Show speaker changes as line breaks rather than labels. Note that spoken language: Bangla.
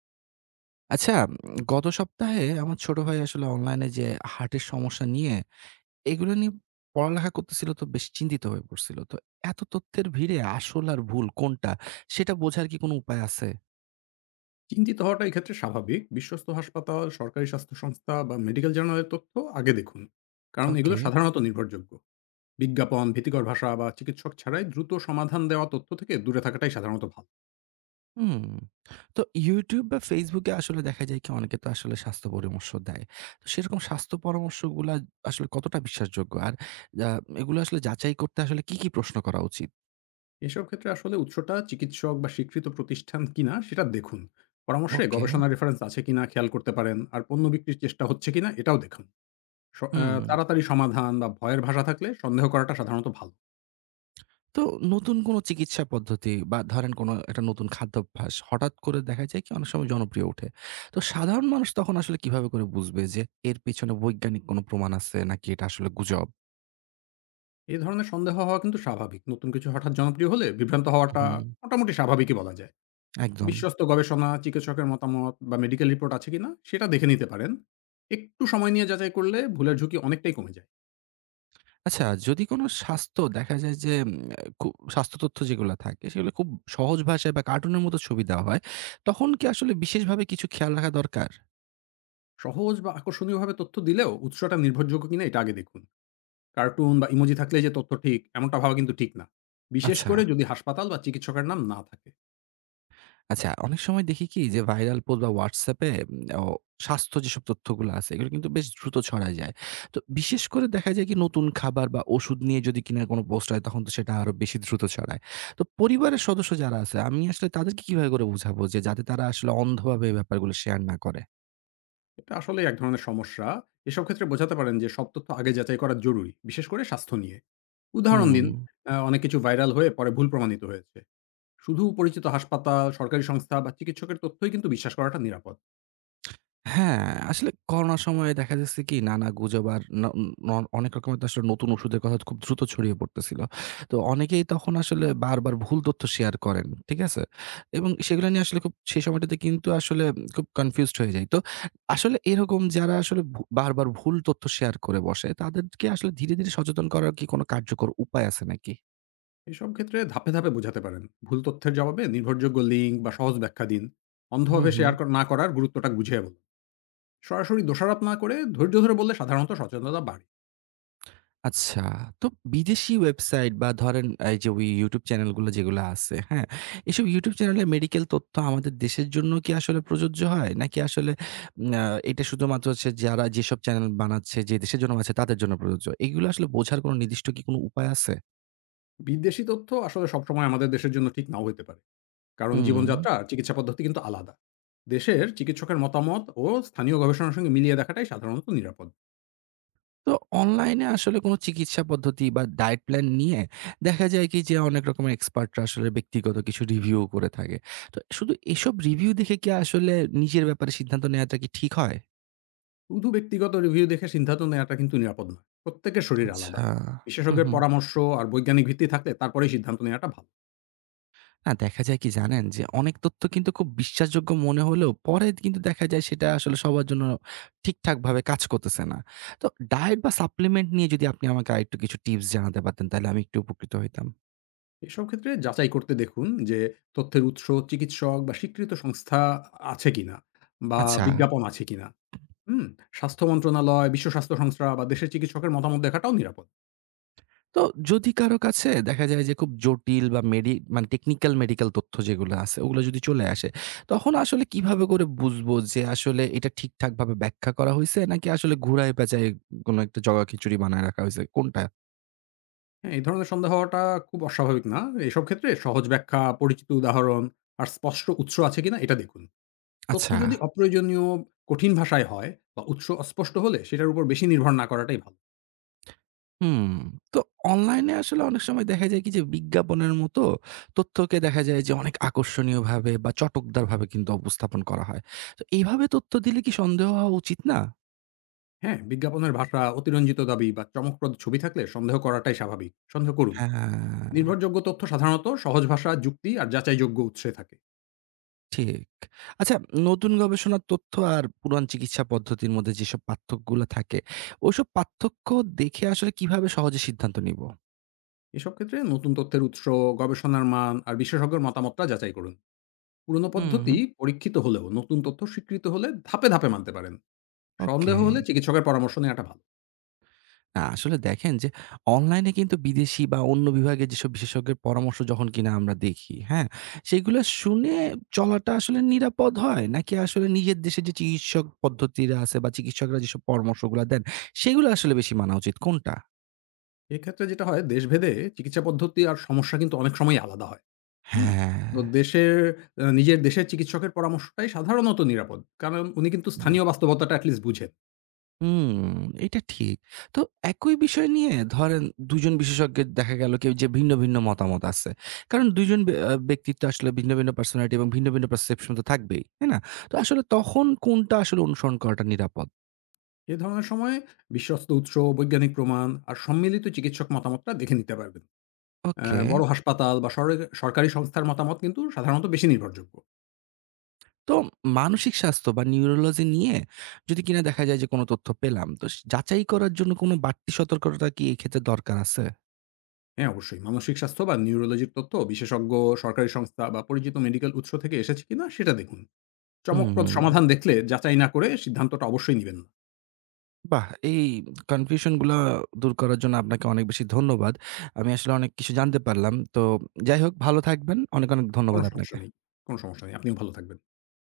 আচ্ছা, গত সপ্তাহে আমার ছোট ভাই আসলে অনলাইনে যে হার্টের সমস্যা নিয়ে, এগুলো নিয়ে পড়ালেখা করতেছিল তো বেশ চিন্তিত হয়ে পড়ছিল। তো এত তথ্যের ভিড়ে আসল আর ভুল কোনটা সেটা বোঝার কি কোনো উপায় আছে?
চিন্তিত হওয়াটা এক্ষেত্রে স্বাভাবিক। বিশ্বস্ত হাসপাতাল, সরকারি স্বাস্থ্য সংস্থা বা মেডিকেল জার্নালের তথ্য আগে দেখুন। কারণ এগুলো
ওকে।
সাধারণত নির্ভরযোগ্য। বিজ্ঞাপন, ভীতিকর ভাষা বা চিকিৎসক ছাড়াই দ্রুত সমাধান দেওয়া তথ্য থেকে দূরে থাকাটাই সাধারণত ভালো।
হুম। তো YouTube বা Facebook এ আসলে দেখা যায় কি অনেকে তো আসলে স্বাস্থ্য পরামর্শ দেয়। তো সেরকম স্বাস্থ্য পরামর্শগুলা আসলে কতটা বিশ্বাসযোগ্য? আর আ এগুলো আসলে যাচাই করতে আসলে কি প্রশ্ন করা উচিত?
এসব ক্ষেত্রে আসলে উৎসটা চিকিৎসক বা স্বীকৃত প্রতিষ্ঠান কিনা সেটা দেখুন। পরামর্শে
ওকে।
গবেষণা রেফারেন্স আছে কিনা খেয়াল করতে পারেন। আর পণ্য বিক্রির চেষ্টা হচ্ছে কিনা এটাও দেখুন। স আ
হুম।
তাড়াতাড়ি সমাধান বা ভয়ের ভাষা থাকলে সন্দেহ করাটা সাধারণত ভালো।
তো নতুন কোনো চিকিৎসা পদ্ধতি বা ধরেন কোনো একটা নতুন খাদ্যাভ্যাস হঠাৎ করে দেখা যায় কি অনেক সময় জনপ্রিয় ওঠে। তো সাধারণ মানুষ তখন আসলে কিভাবে করে বুঝবে যে এর পেছনে বৈজ্ঞানিক কোনো প্রমাণ আছে নাকি এটা আসলে গুজব?
এই ধরনের সন্দেহ হওয়া কিন্তু স্বাভাবিক। নতুন কিছু হঠাৎ জনপ্রিয় হলে বিভ্রান্ত হওয়াটা
হুম।
মোটামুটি স্বাভাবিকই বলা যায়।
একদম।
বিশ্বস্ত গবেষণা, চিকিৎসকের মতামত বা মেডিকেল রিপোর্ট আছে কিনা সেটা দেখে নিতে পারেন। একটু সময় নিয়ে যাচাই করলে ভুলের ঝুঁকি অনেকটাই কমে যায়।
আচ্ছা যদি কোনো স্বাস্থ্য দেখা যায় যে খু স্বাস্থ্য তথ্য যেগুলা থাকে সেগুলো খুব সহজ ভাষায় বা কার্টুনের মতো ছবি দেওয়া হয়, তখন কি আসলে বিশেষভাবে কিছু খেয়াল রাখা দরকার?
সহজ বা আকর্ষণীয়ভাবে তথ্য দিলেও উৎসটা নির্ভরযোগ্য কিনা এটা আগে দেখুন। কার্টুন বা ইমোজি থাকলে যে তথ্য ঠিক এমনটা ভাবা কিন্তু ঠিক না। বিশেষ
আচ্ছা।
করে যদি হাসপাতাল বা চিকিৎসকের নাম না থাকে।
আচ্ছা, অনেক সময় দেখি কি যে ভাইরাল পোস্ট বা WhatsApp এ ও স্বাস্থ্য যেসব তথ্যগুলো আছে এগুলো কিন্তু বেশ দ্রুত ছড়ায় যায়। তো বিশেষ করে দেখা যায় কি নতুন খাবার বা ওষুধ নিয়ে যদি কিনা কোনো পোস্ট হয় তখন তো সেটা আরো বেশি দ্রুত ছড়ায়। তো পরিবারের সদস্য যারা আছে আমি আসলে তাদেরকে কিভাবে করে বুঝাবো যে যাতে তারা আসলে অন্ধভাবে এই ব্যাপারগুলো শেয়ার না করে?
এটা আসলে এক ধরনের সমস্যা। এসব ক্ষেত্রে বোঝাতে পারেন যে সব তথ্য আগে যাচাই করা জরুরি, বিশেষ করে স্বাস্থ্য নিয়ে। উদাহরণ
হুম।
দিন, অনেক কিছু ভাইরাল হয়ে পরে ভুল প্রমাণিত হয়েছে। শুধু পরিচিত হাসপাতাল, সরকারি সংস্থা বা চিকিৎসকের তথ্যই কিন্তু বিশ্বাস করাটা নিরাপদ।
হ্যাঁ, আসলে করোনার সময়ে দেখা যাচ্ছে কি নানা গুজব আর ন ন অনেক রকমের তো আসলে নতুন ওষুধের কথা খুব দ্রুত ছড়িয়ে পড়তেছিল। তো অনেকেই তখন আসলে বারবার ভুল তথ্য শেয়ার করেন। ঠিক আছে? এবং সেগুলো নিয়ে আসলে খুব সেই সময়টাতে কিন্তু আসলে খুব কনফিউজড হয়ে যাই। তো আসলে এরকম যারা আসলে বারবার ভুল তথ্য শেয়ার করে বসে তাদেরকে আসলে ধীরে, ধীরে সচেতন করার কি কোনো কার্যকর উপায় আছে নাকি?
এসব ক্ষেত্রে ধাপে, ধাপে বোঝাতে পারেন। ভুল তথ্যের জবাবে নির্ভরযোগ্য লিঙ্ক বা সহজ ব্যাখ্যা দিন।
হুম,
অন্ধভাবে
হুম।
শেয়ার কর না করার গুরুত্বটা বুঝিয়ে বলুন। সরাসরি দোষারোপ না করে ধৈর্য ধরে বললে সাধারণত সচেতনতা বাড়ে।
আচ্ছা, তো বিদেশি ওয়েবসাইট বা ধরেন এই যে ওই YouTube চ্যানেলগুলো যেগুলো আছে, হ্যাঁ? এসব YouTube চ্যানেলে মেডিকেল তথ্য আমাদের দেশের জন্য কি আসলে প্রযোজ্য হয়? নাকি আসলে উম আ এটা শুধুমাত্র হচ্ছে যারা যেসব চ্যানেল বানাচ্ছে, যে দেশের জন্য বানাচ্ছে তাদের জন্য প্রযোজ্য? এগুলো আসলে বোঝার কোনো নির্দিষ্ট কি কোনো উপায় আছে?
বিদেশি তথ্য আসলে সবসময় আমাদের দেশের জন্য ঠিক নাও হতে পারে। কারণ
হুম।
জীবনযাত্রা আর চিকিৎসা পদ্ধতি কিন্তু আলাদা। দেশের চিকিৎসকের মতামত ও স্থানীয় গবেষণার সঙ্গে মিলিয়ে দেখাটাই সাধারণত নিরাপদ।
তো অনলাইনে আসলে কোনো চিকিৎসা পদ্ধতি বা ডায়েট প্ল্যান নিয়ে দেখা যায় কি যে অনেক রকমের এক্সপার্টরা আসলে ব্যক্তিগত কিছু রিভিউ করে থাকে। তো শুধু এসব রিভিউ দেখে কি আসলে নিজের ব্যাপারে সিদ্ধান্ত নেওয়াটা কি ঠিক হয়?
শুধু ব্যক্তিগত রিভিউ দেখে সিদ্ধান্ত নেওয়াটা কিন্তু নিরাপদ নয়। প্রত্যেকের শরীর আলাদা।
আচ্ছা। হুম,
বিশেষজ্ঞের
হুম।
পরামর্শ আর বৈজ্ঞানিক ভিত্তি থাকলে তারপরেই সিদ্ধান্ত নেওয়াটা ভালো।
না দেখা যায় কি জানেন? যে অনেক তথ্য কিন্তু খুব বিশ্বাসযোগ্য মনে হলেও পরে কিন্তু দেখা যায় সেটা আসলে সবার জন্য ঠিকঠাকভাবে কাজ করতেছে না। তো ডায়েট বা সাপ্লিমেন্ট নিয়ে যদি আপনি আমাকে আরেকটু কিছু টিপস জানাতে পারতেন তাহলে আমি একটু উপকৃত হইতাম।
এসব ক্ষেত্রে যাচাই করতে দেখুন যে তথ্যের উৎস, চিকিৎসক বা স্বীকৃত সংস্থা আছে কিনা বা
আচ্ছা।
বিজ্ঞাপন আছে কিনা। হুম? স্বাস্থ্য মন্ত্রণালয়, বিশ্ব স্বাস্থ্য সংস্থা বা দেশের চিকিৎসকের মতামত দেখাটাও নিরাপদ।
তো যদি কারো কাছে দেখা যায় যে খুব জটিল বা মানে টেকনিক্যাল মেডিকেল তথ্য যেগুলো আছে ওগুলো যদি চলে আসে, তখন আসলে কিভাবে করে বুঝবো যে আসলে এটা ঠিকঠাকভাবে ব্যাখ্যা করা হইছে নাকি আসলে ঘুরায় পেঁচায় কোনো একটা জগাখিচুড়ি বানায় রাখা হইছে? কোনটা?
হ্যাঁ, এই ধরনের সন্দেহ হওয়াটা খুব অস্বাভাবিক না। এসব ক্ষেত্রে সহজ ব্যাখ্যা, পরিচিত উদাহরণ আর স্পষ্ট উৎস আছে কিনা এটা দেখুন। তথ্য
আচ্ছা।
যদি অপ্রয়োজনীয় কঠিন ভাষায় হয় বা উৎস অস্পষ্ট হলে সেটার উপর বেশি নির্ভর না করাটাই ভালো।
হুম। তো অনলাইনে আসলে অনেক সময় দেখা যায় কি যে বিজ্ঞাপনের মতো তথ্যকে দেখা যায় যে অনেক আকর্ষণীয়ভাবে বা চটকদারভাবে কিন্তু উপস্থাপন করা হয়। তো এইভাবে তথ্য দিলে কি সন্দেহ হওয়া উচিত না?
হ্যাঁ, বিজ্ঞাপনের ভাষা অতিরঞ্জিত দাবি বা চমকপ্রদ ছবি থাকলে সন্দেহ করাটাই স্বাভাবিক, সন্দেহ করুন।
হ্যাঁ,
নির্ভরযোগ্য তথ্য সাধারণত সহজ ভাষা, যুক্তি আর যাচাইযোগ্য উৎসে থাকে।
ঠিক। আচ্ছা নতুন গবেষণার তথ্য আর পুরান চিকিৎসা পদ্ধতির মধ্যে যেসব পার্থক্যগুলা থাকে, ওইসব পার্থক্য দেখে আসলে কিভাবে সহজে সিদ্ধান্ত নিব?
এসব ক্ষেত্রে নতুন তথ্যের উৎস, গবেষণার মান আর বিশেষজ্ঞের মতামতটা যাচাই করুন। পুরনো
হুম,
পদ্ধতি পরীক্ষিত হলেও নতুন তথ্য স্বীকৃত হলে ধাপে ধাপে মানতে পারেন।
ওকে।
সন্দেহ হলে চিকিৎসকের পরামর্শ নেওয়াটা ভালো।
না, আসলে দেখেন যে অনলাইনে কিন্তু বিদেশি বা অন্য বিভাগে যেসব বিশেষজ্ঞের পরামর্শ যখন কিনা আমরা দেখি, হ্যাঁ? সেগুলো শুনে চলাটা আসলে নিরাপদ হয়? নাকি আসলে নিজের দেশে যে চিকিৎসক পদ্ধতিরা আছে বা চিকিৎসকরা যেসব পরামর্শগুলা দেন, সেগুলো আসলে বেশি মানা উচিত কোনটা?
এক্ষেত্রে যেটা হয়, দেশভেদে চিকিৎসা পদ্ধতি আর সমস্যা কিন্তু অনেক সময় আলাদা হয়। হুম?
হ্যাঁ।
তো দেশের নিজের দেশের চিকিৎসকের পরামর্শটাই সাধারণত নিরাপদ। কারণ উনি কিন্তু স্থানীয় বাস্তবতাটা at least বুঝেন।
হুম, এটা ঠিক। তো একই বিষয় নিয়ে ধরেন ২ জন বিশেষজ্ঞের দেখা গেল কেউ যে ভিন্ন, ভিন্ন মতামত আছে। কারণ ২ জন ব্যক্তিত্ব আসলে ভিন্ন, ভিন্ন পার্সোনালিটি এবং ভিন্ন, ভিন্ন পারসেপশন তো থাকবেই। তাই না? তো আসলে তখন কোনটা আসলে অনুসরণ করাটা নিরাপদ?
এ ধরনের সময়ে বিশ্বস্ত উৎস, বৈজ্ঞানিক প্রমাণ আর সম্মিলিত চিকিৎসক মতামতটা দেখে নিতে পারবেন।
ওকে।
বড় হাসপাতাল বা সরকারি সংস্থার মতামত কিন্তু সাধারণত বেশি নির্ভরযোগ্য।
তো মানসিক স্বাস্থ্য বা নিউরোলজি নিয়ে যদি কিনা দেখা যায় যে কোন তথ্য পেলাম, তো যাচাই করার জন্য কোন বাড়তি সতর্কতা কি এই ক্ষেত্রে দরকার আছে?
হ্যাঁ, অবশ্যই মানসিক স্বাস্থ্য বা নিউরোলজির তথ্য বিশেষজ্ঞ, সরকারি সংস্থা বা পরিচিত মেডিকেল উৎস থেকে এসেছে কিনা সেটা দেখুন। চমকপ্রদ
হুম।
সমাধান দেখলে যাচাই না করে সিদ্ধান্তটা অবশ্যই নিবেন না।
বাহ! এই কনফিউশন গুলা দূর করার জন্য আপনাকে অনেক বেশি ধন্যবাদ। আমি আসলে অনেক কিছু জানতে পারলাম। তো যাই হোক ভালো থাকবেন। অনেক, অনেক
কোনো
ধন্যবাদ
সমস্যা
আপনাকে।
নেই, কোনো সমস্যা নেই। আপনিও ভালো থাকবেন।